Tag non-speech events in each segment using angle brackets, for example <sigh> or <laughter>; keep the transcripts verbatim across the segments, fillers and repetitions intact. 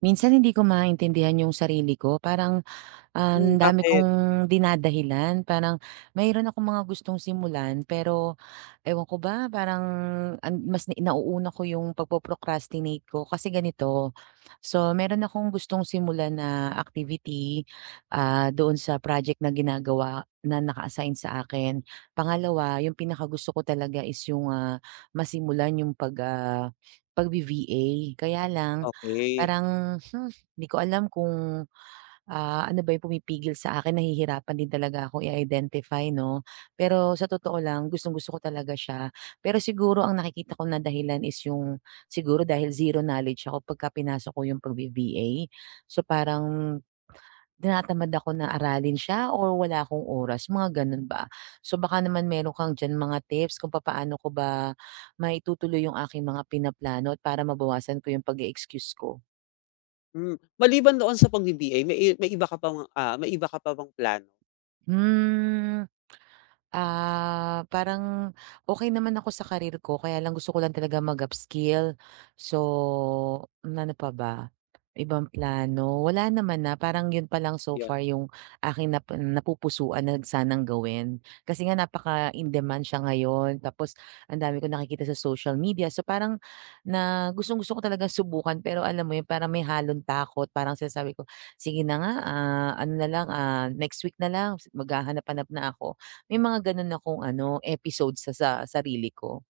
Minsan hindi ko maintindihan yung sarili ko, parang Hmm, ang dami bakit? kong dinadahilan, parang mayroon akong mga gustong simulan pero ewan ko ba, parang an mas ni nauuna ko yung pagpo-procrastinate ko kasi ganito. So meron akong gustong simulan na activity, ah, doon sa project na ginagawa na naka-assign sa akin. Pangalawa, yung pinakagusto ko talaga is yung, ah, masimulan yung pag, ah, pagve-V A. Kaya lang Okey. parang, hmm, 'di ko alam kung. Ah, ano ba yung pumipigil sa akin, nahihirapan din talaga ako i-identify 'no. Pero sa totoo lang, gustong-gusto ko talaga siya. Pero siguro ang nakikita ko na dahilan is yung siguro dahil zero knowledge ako pagka pinasok ko yung pagbe-V A. So parang tinatamad ako na aralin siya, or wala akong oras, mga gano'n ba. So baka naman meron kang diyan mga tips kung papaano ko ba maitutuloy yung aking mga pinaplano at para mabawasan ko yung pag-e-excuse ko. Hmm, maliban doon sa pag-B B A may i may iba ka pang, ah, may iba ka pa bang plano? Hmm. Ah, parang okay naman ako sa karir ko, kaya lang gusto ko lang talaga mag-upskill. So, mm, ano pa ba, ibang plano, wala naman na. Parang yun pa lang so 'Yun. far yung aking nap napupusuan na sanang gawin. Kasi nga napaka-in-demand siya ngayon, tapos ang dami kong nakikita sa social media. So parang na gustong-gusto ko talaga subukan, pero alam mo yun, parang may halong takot. Parang sinasabi ko, "Sige na nga, ah, ano na lang, ah, next week na lang maghahanap-hanap na ako." May mga gano'n akong ano, episode sa sa sarili ko.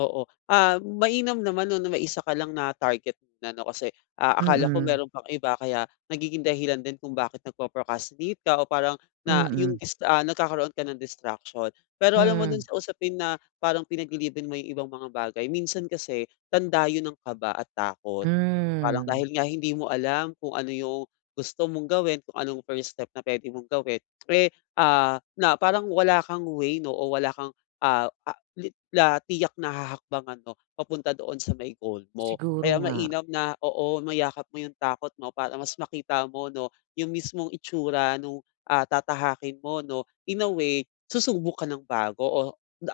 Oo. Ah, mainam naman 'no na may isa ka lang na target na 'no kasi, ah, akala ko Mm, meron pang iba kaya nagiging dahilan din kung bakit nagpo-procrastinate ka o parang na yung mm. dis ah, nagkakaroon ka ng distraction. Pero alam mo dun Hmm, sa usapin na parang pinaglilibin mo yung ibang mga bagay, minsan kasi tanda yun ng kaba at takot. So, parang hmm, dahil nga hindi mo alam kung ano yung gusto mong gawin, kung anong first step na puwede mong gawin, eh, ah, na parang wala kang way 'no o wala kang, ah, Li la tiyak na hahakbang ano, papunta doon sa may goal mo. siguro Kaya nga. mainam na oo, mayakap mo yung takot mo para mas makita mo 'no, yung mismong itsura nung, ah, tatahakin mo 'no. In a way, susubok ka ng bago o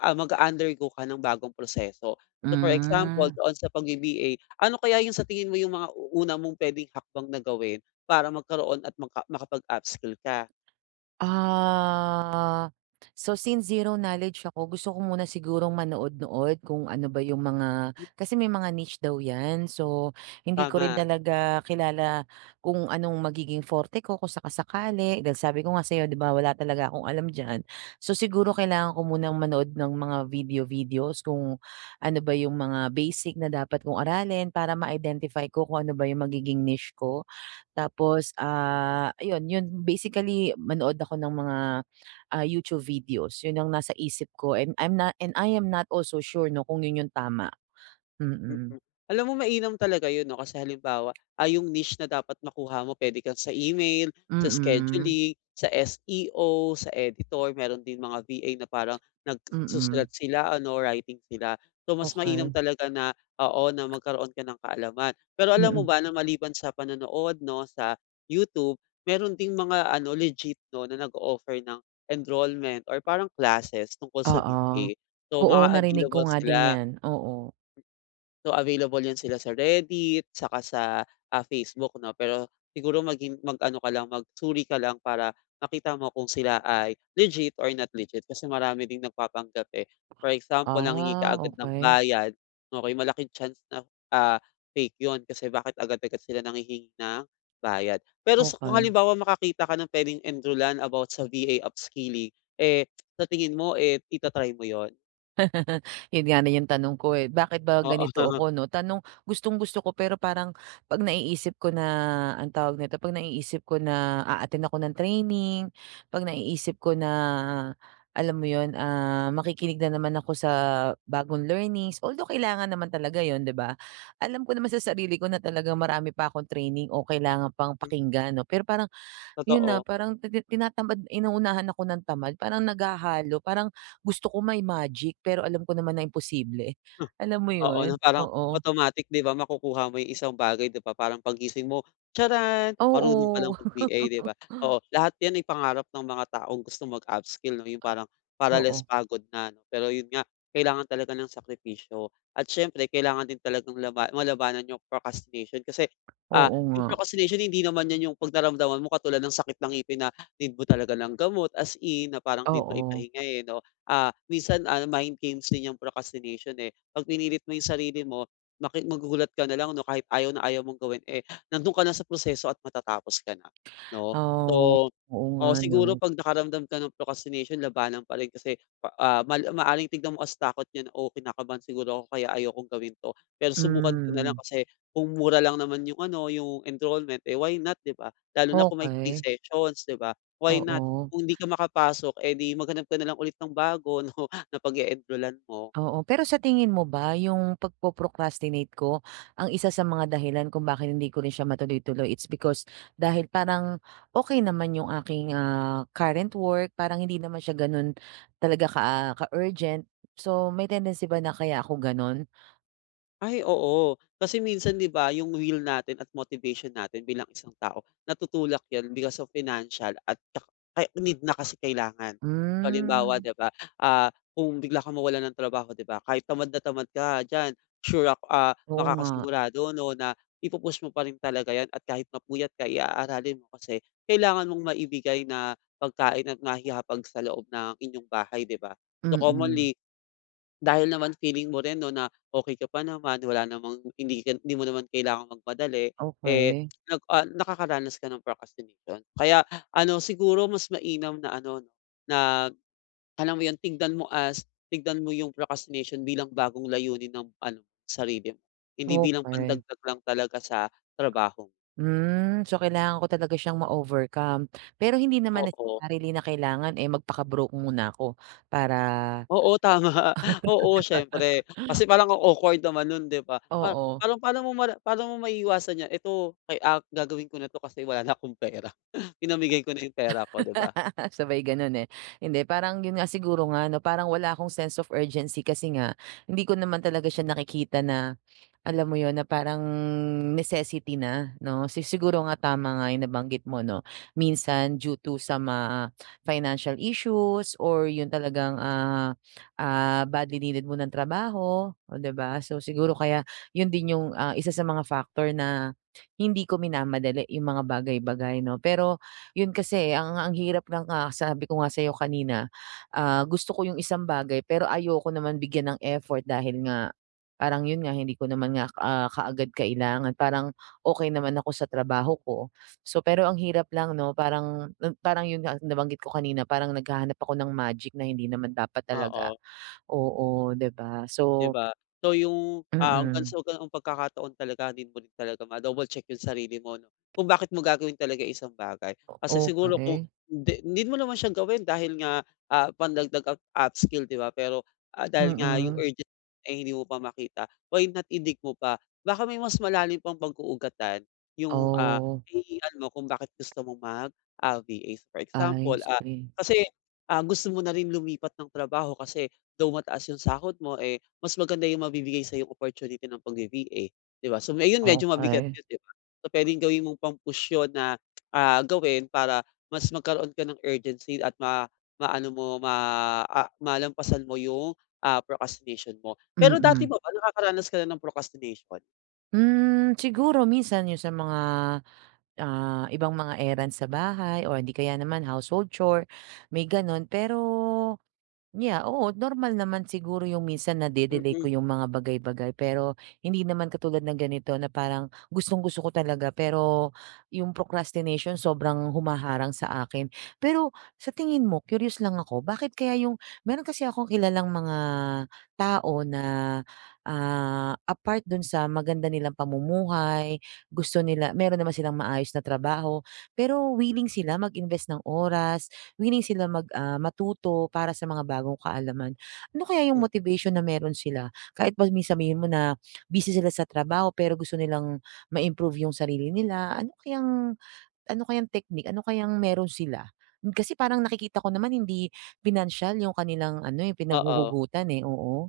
ah, mag undergo ka ng bagong proseso. So, for example, Hmm. doon sa pagbi-B A, ano kaya yung sa tingin mo yung mga una mong puwedeng hakbang na gawin para magkaroon at magka makapag-upskill ka? Ah, so since zero knowledge ako, gusto ko muna sigurong manood-nood kung ano ba yung mga, kasi may mga niche daw 'yan. So hindi ko rin Tama. talaga kilala kung anong magiging forte ko kung sakasakali. Dahil sabi ko nga sa'yo 'di ba, wala talaga akong alam diyan. So siguro kailangan ko munang manood ng mga video-videos, kung ano ba yung mga basic na dapat kong aralin para ma-identify ko kung ano ba yung magiging niche ko. Tapos, ah, ayun, yun basically manood ako ng mga, ah, YouTube videos, yun ang nasa isip ko, and I'm not and I am not also sure 'no kung yun yung tama. Mm, Mm. Alam mo mainam talaga yun 'no, kasi halimbawa, ay yung niche na dapat makuha mo puwede kang sa email, sa mm, scheduling, sa S E O, sa editor, meron din mga V A na parang mm, nagsusulat sila ano, writing sila. So mas mainam okey, talaga na oo, na magkaroon ka ng kaalaman. Pero mm, alam mo mm, ba na maliban sa panonood 'no, sa YouTube, meron ding mga ano, legit 'no, na nag offer ng enrollment or parang classes tungkol sa oo. V A. So Oo, mga narinig ko available nga din sila. yan, oo. So, available 'yan sila sa Reddit saka sa, ah, Facebook 'no, pero siguro maging mag-ano ka lang, magsuri ka lang para makita mo kung sila ay legit or not legit kasi marami ding nagpapanggap, eh. For example, nanghingi ka Ah, agad ng Okay, bayad, okey malaking chance na, ah, fake 'yun kasi bakit agad-agad sila nanghihingi ng bayad. Pero sa kung okay. halimbawa makakita ka ng puwedeng enrollan about sa V A upskilling, eh, sa tingin mo, eh, itatry mo yon. Yun nga na yung tanong ko, eh, bakit ba Oo, ganito ako <laughs> 'no? Tanong, gustong-gusto ko pero parang 'pag naiisip ko na anong tawag nito, 'pag naiisip ko na a-attend ako ng training, 'pag naiisip ko na, alam mo yun, ah, makikinig na naman ako sa bagong learnings, although kailangan naman talaga yun 'di ba? Alam ko naman sa sarili ko na talagang marami pa akong training o kailangan pang pakinggan 'no, pero parang yun, na totoo. parang titi tinatamad, inuunahan ako ng tamad, parang naghahalo, parang gusto ko may magic pero alam ko naman na imposible. Alam mo Oo, yun? na parang Oo. automatic 'di ba makukuha mo yung isang bagay 'di ba parang paggising mo, "Tiyaran! Marunong ka lang Oo. mag-V A" 'di ba? Oo, lahat yan ay pangarap ng mga taong gustong mag-upskill 'no, yung <laughs> parang para less Oo. pagod na 'no. Pero yun nga, kailangan talaga ng sakripisyo at siyempre kailangan din talagang laba malabanan yung procrastination kasi, ah, Oo yung nga. procrastination hindi naman yan yung 'pag naramdaman mo katulad ng sakit ng ngipin na need mo talaga ng gamot as in na parang need mo Oo. ipahinga, eh, 'no. Ah, minsan, ah, mind games din yung procrastination, eh. 'Pag pinilit mo 'yung sarili mo, maki magugulat ka na lang 'no, kahit ayaw na ayaw mong gawin, eh, nando'n ka na sa proseso at matatapos ka na 'no. Oh, So, oo nga o siguro 'no. 'pag nakaramdam ka ng procrastination labanan pa rin kasi pa ah, mal maaaring tignan mo as takot niya o "Oh, kinakabahan siguro ako kaya ayokong gawin 'to." Pero subukan ko na lang Hmm, kasi kung mura lang naman 'yung ano, 'yung enrollment, eh, why not, 'di ba? Lalo na kung may free okey. sessions, 'di ba? Why not? Oo. Kung hindi ka makapasok, eh, 'di maghanap ka na lang ulit ng bago <laughs> 'no, na pag enrollan mo. Oo, pero sa tingin mo ba yung pagpo-procrastinate ko, ang isa sa mga dahilan kung bakit hindi ko rin siya matuloy-tuloy, it's because dahil parang okay naman yung aking, ah, current work, parang hindi naman siya gano'n talaga ka ka-urgent. So, may tendency ba na kaya ako gano'n? Ay oo, kasi minsan 'di ba yung will natin at motivation natin bilang isang tao natutulak yan because of financial at tsaka ay need na kasi kailangan. So halimbawa Hmm, 'di ba, ah, kung bigla kang mawalan ng trabaho 'di ba kahit tamad na tamad ka diyan sure ako, ah, oo nga. makakasigurado 'no na ipu mo pa rin talaga yan at kahit mapuyat ka i-aaralin mo kasi kailangan mong maibigay na pagkain at maihahapag sa loob ng inyong bahay 'di ba. So Mm, commonly dahil naman feeling mo rin 'no, na okey ka pa naman, wala namang hindi ka hindi mo naman kailangang magmadali, eh, okay, nag ah, nakakaranas ka ng procrastination. Kaya ano, siguro mas mainam na ano 'no, na alam mo yun, tignan mo as tignan mo yung procrastination bilang bagong layunin ng ano, sarili mo. Hindi bilang okay. pandagdag lang talaga sa trabaho. Mo. Hmm, so kailangan ko talaga siyang ma-overcome. Pero hindi naman Oo. necessarily na kailangan, eh, magpaka-broke muna ako para. Oo, tama. <laughs> Oo, siyempre. Kasi parang ang awkward naman nun, 'di ba? Pa Oo, Parang paano mo mala paano mo maiiwasan 'yan, "Ito kay ah, gagawin ko na 'to kasi wala na akong pera. <laughs> Pinamigay ko na yung pera ko," 'di ba? <laughs> sabay gano'n, eh. Hindi, parang 'yun nga siguro nga 'no, parang wala akong sense of urgency kasi nga hindi ko naman talaga siya nakikita na, alam mo 'yun, na parang necessity na 'no. Si siguro nga tama nga 'yung nabanggit mo 'no, minsan due to sa mga financial issues or 'yun talagang, ah, ah, badly needed mo ng trabaho, o 'di ba? So siguro kaya 'yun din 'yung, ah, isa sa mga factor na hindi ko minamadali 'yung mga bagay-bagay 'no. Pero yun kasi eh, ang ang hirap, nga nga sabi ko nga sa'yo kanina, ah, gusto ko yung isang bagay pero ayoko naman bigyan ng effort, dahil nga parang yun nga hindi ko naman nga, ah, kaagad kailangan. Parang okay naman ako sa trabaho ko. So pero ang hirap lang 'no, parang parang yun nga nabanggit ko kanina, parang naghahanap ako ng magic na hindi naman dapat talaga. Oo. Oo, 'di ba? 'Di So ba? So yung, ah, hanggang mm. sa ganoong pagkakataon talaga din mo rin talaga ma-double check yung sarili mo 'no, kung bakit mo gagawin talaga isang bagay. Kasi siguro Okey. kung hindi hindi mo naman siya gawin dahil nga, ah, pandagdag up upskill 'di ba, pero, ah, dahil nga yung Mm. urgent ay hindi mo pa makita, why not idig mo pa? Baka may mas malalim pang pag-uugatan yung, ah, Oh, hinihingan mo kung bakit gusto mong mag, ah, V A. For I example, ah, see. kasi, ah, gusto mo na rin lumipat ng trabaho kasi though mataas yung sahod mo, eh mas maganda yung mabibigay sa yung opportunity ng pagve-V A, 'di ba? So, ayun medyo mabigat Okey. yun, 'di ba? So, puwedeng gawin mong pang-push yun na, ah, gawin para mas magkaroon ka ng urgency at ma maano mo, ma ah, malampasan mo yung, ah, procrastination mo. Pero dati Mm. ba ba nakakaranas ka na ng procrastination? Hmm, siguro minsan yung sa mga, ah, ibang mga errands sa bahay o hindi kaya naman household chore, may gano'n. Pero yeah, oo, normal naman siguro yung minsan na delay ko Mm, yung mga bagay-bagay, pero hindi naman katulad ng ganito na parang gustong-gusto ko talaga, pero yung procrastination sobrang humaharang sa akin. Pero sa tingin mo, curious lang ako, bakit kaya yung, meron kasi akong kilalang mga tao na, ah, apart dun sa maganda nilang pamumuhay, gusto nila, meron naman silang maayos na trabaho, pero willing sila mag-invest ng oras, willing sila mag, ah, matuto para sa mga bagong kaalaman. Ano kaya yung hmm, motivation na meron sila? Kahit pa mi sabihin mo na busy sila sa trabaho pero gusto nilang ma-improve yung sarili nila, ano kayang ano kayang technique, ano kayang meron sila? Kasi parang nakikita ko naman hindi pinansyal yung kanilang ano, yung oo. pinaghuhugutan, eh, oo.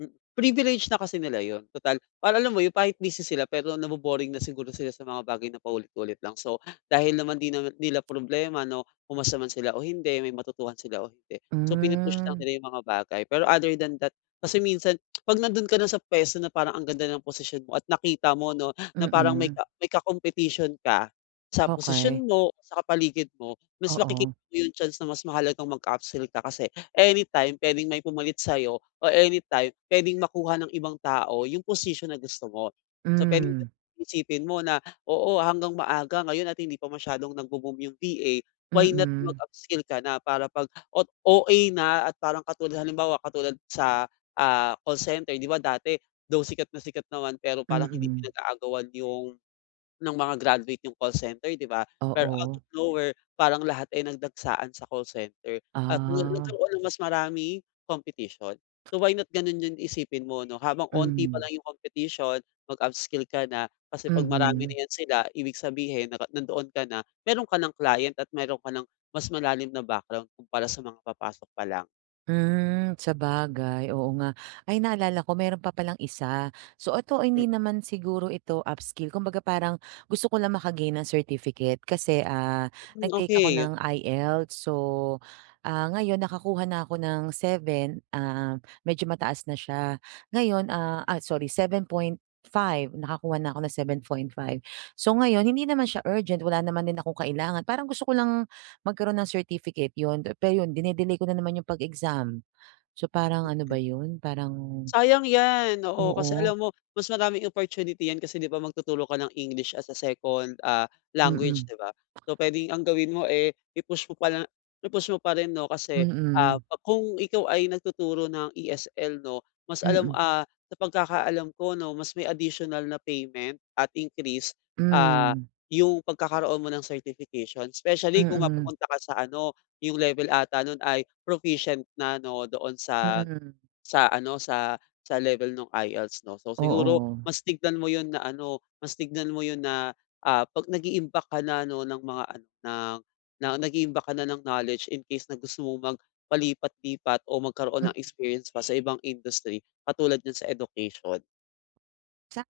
Hmm, privilege na kasi nila yun total para alam mo yung kahit busy sila pero nabo-boring na siguro sila sa mga bagay na paulit-ulit lang. So, dahil naman 'di naman nila problema 'no, pumasaman sila o hindi, may matutuhan sila o hindi. So, pinu-push lang Hmm, nila yung mga bagay. Pero other than that, kasi minsan 'pag nandun ka na sa puwesto na parang ang ganda ng posisyon mo at nakita mo 'no, na parang may mm. ka may ka-competition ka sa Okay, posisyon mo, sa kapaligid mo, mas makikita oo. mo yung chance na mas mahalagang mag-upsell ka kasi anytime puwedeng may pumalit sa'yo o anytime puwedeng makuha ng ibang tao yung position na gusto mo. So, puwedeng Hmm, isipin mo na, oo, hanggang maaga ngayon at hindi pa masyadong nagbo-boom yung V A, why not na mm, mag-upskill ka na para 'pag ot O A na at parang katulad halimbawa katulad sa, ah, call center 'di ba dati, though sikat na sikat naman pero parang hindi mm. pinag-aagawan yung ng mga graduate yung call center, 'di ba? Pero out Oo, of nowhere, parang lahat ay nagdagsaan sa call center at na ah, nagkaroon ng mas maraming competition. So, why not ganun yun isipin mo 'no, habang onti pa hmm, lang yung competition, mag-upskill ka na kasi 'pag marami mhm. na yan sila, ibig sabihin naka nandoon ka na, meron ka ng client at meron ka ng mas malalim na background kumpara sa mga papasok pa lang. Hmm, sabagay, oo nga. Ay, naalala ko meron pa palang isa. So ito hindi naman siguro ito upskill, kumbaga parang gusto ko lang maka ng certificate kasi, ah, Mm, nag-take ako okey. ng IELTS. So, ah, ngayon nakakuha na ako ng seven ah, medyo mataas na siya. Ngayon, ah, ah, sorry, seven point five, nakakuha na ako ng seven point five. So ngayon hindi naman siya urgent, wala naman din akong kailangan, parang gusto ko lang magkaroon ng certificate yun, pero yun dine ko na naman yung pag-exam. So parang ano Mm. ba yun, parang. Sayang 'yan, oo. Kasi Oo, alam mo mas maraming opportunity 'yan kasi 'di ba magtuturo ka ng English as a second, ah, language, mm, 'di ba? So puwedeng ang gawin mo, eh, i-push mo pala i-push mo pa rin 'no kasi, ah, mm, pag- kung ikaw ay nagtuturo ng E S L 'no, mas alam mm, ah, sa pagkakaalam ko 'no, mas may additional na payment at increase, ah, mm, yung pagkakaroon mo ng certification. Especially kung hmm, mapupunta ka sa ano, yung level ata no'n ay proficient na 'no, doon sa mm, sa ano, sa sa level ng IELTS 'no. So siguro oo. mas tignan mo 'yun na ano, mas tignan mo 'yun na, ah, 'pag nag-iimbak ka na 'no ng mga ano, ng na nag-iimbak ka na ng knowledge in case na gusto mong magpalipat-lipat o magkaroon ng experience pa sa ibang industry katulad niyan sa education. Sa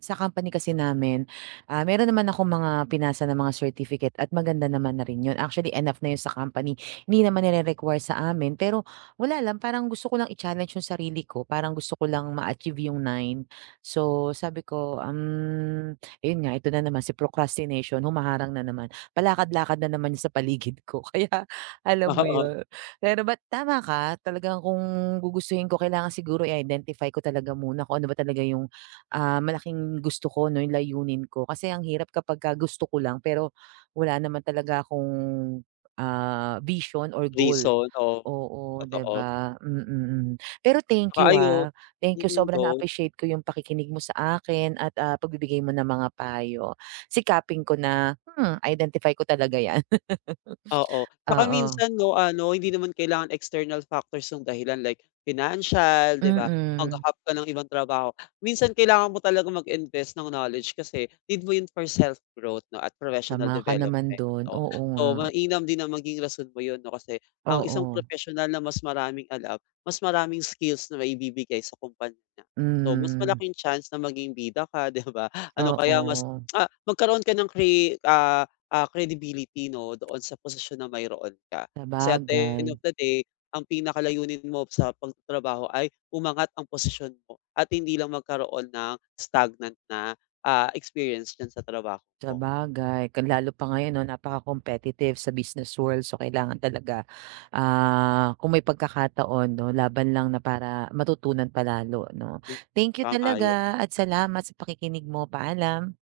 sa company kasi namin, ah, meron naman akong mga pinasa na mga certificate at maganda naman na rin 'yun. Actually enough na 'yun sa company. Hindi naman nire-require sa amin, pero wala lang, parang gusto ko lang i-challenge 'yung sarili ko, parang gusto ko lang ma-achieve 'yung nine. So sabi ko, um, ayun nga, ito na naman si procrastination humaharang na naman. Palakad-lakad na naman 'yun sa paligid ko <laughs> kaya <laughs> alam mo Oo, 'yun. Pero but tama ka, talagang kung gugustuhin ko kailangan siguro i-identify ko talaga muna kung ano ba talaga 'yung, ah, malaking gusto ko 'no, yung layunin ko. Kasi ang hirap kapagka gusto ko lang pero wala naman talaga akong, ah, vision or goal. reason, oo, Oo, 'di totoo. ba? Mm, mm. Mm. Pero thank Tsaka you, ayun ha. Thank you, mm, sobrang go. na-appreciate ko yung pakikinig mo sa akin at, ah, pagbibigay mo ng mga payo. Sikapin ko na, hmm, identify ko talaga 'yan. Oo, <laughs> tsaka Oo, minsan 'no, ano, hindi naman kailangan external factors yung dahilan like financial, 'di ba? mm. Magha-hop ka ng ibang trabaho. Minsan kailangan mo talaga mag-invest ng knowledge kasi need mo yun for self-growth 'no at professional Tama ka naman development, dun, oo. oo nga. So, mainam din na maging rason mo yun 'no kasi ang isang Oo, professional na mas maraming alam, mas maraming skills na maibibigay sa kumpanya niya. So, mas mm. malaking chance na maging bida ka, <laughs> 'di ba? Ano kaya mas Oo, ah, magkaroon ka ng crea ah ah, credibility 'no, doon sa posisyon na mayroon ka. Kasi at the sabagay. end of the day, ang pinakalayunin mo sa pagtatrabaho ay umangat ang posisyon mo at hindi lang magkaroon ng stagnant na, ah, experience dyan sa trabaho mo. Sabagay, ka lalo pa ngayon 'no, napaka-competitive sa business world. So kailangan talaga, ah, kung may pagkakataon 'no, laban lang na para matutunan pa lalo 'no. Hmm, Thank you tama 'yon. talaga at salamat sa pakikinig mo. Paalam.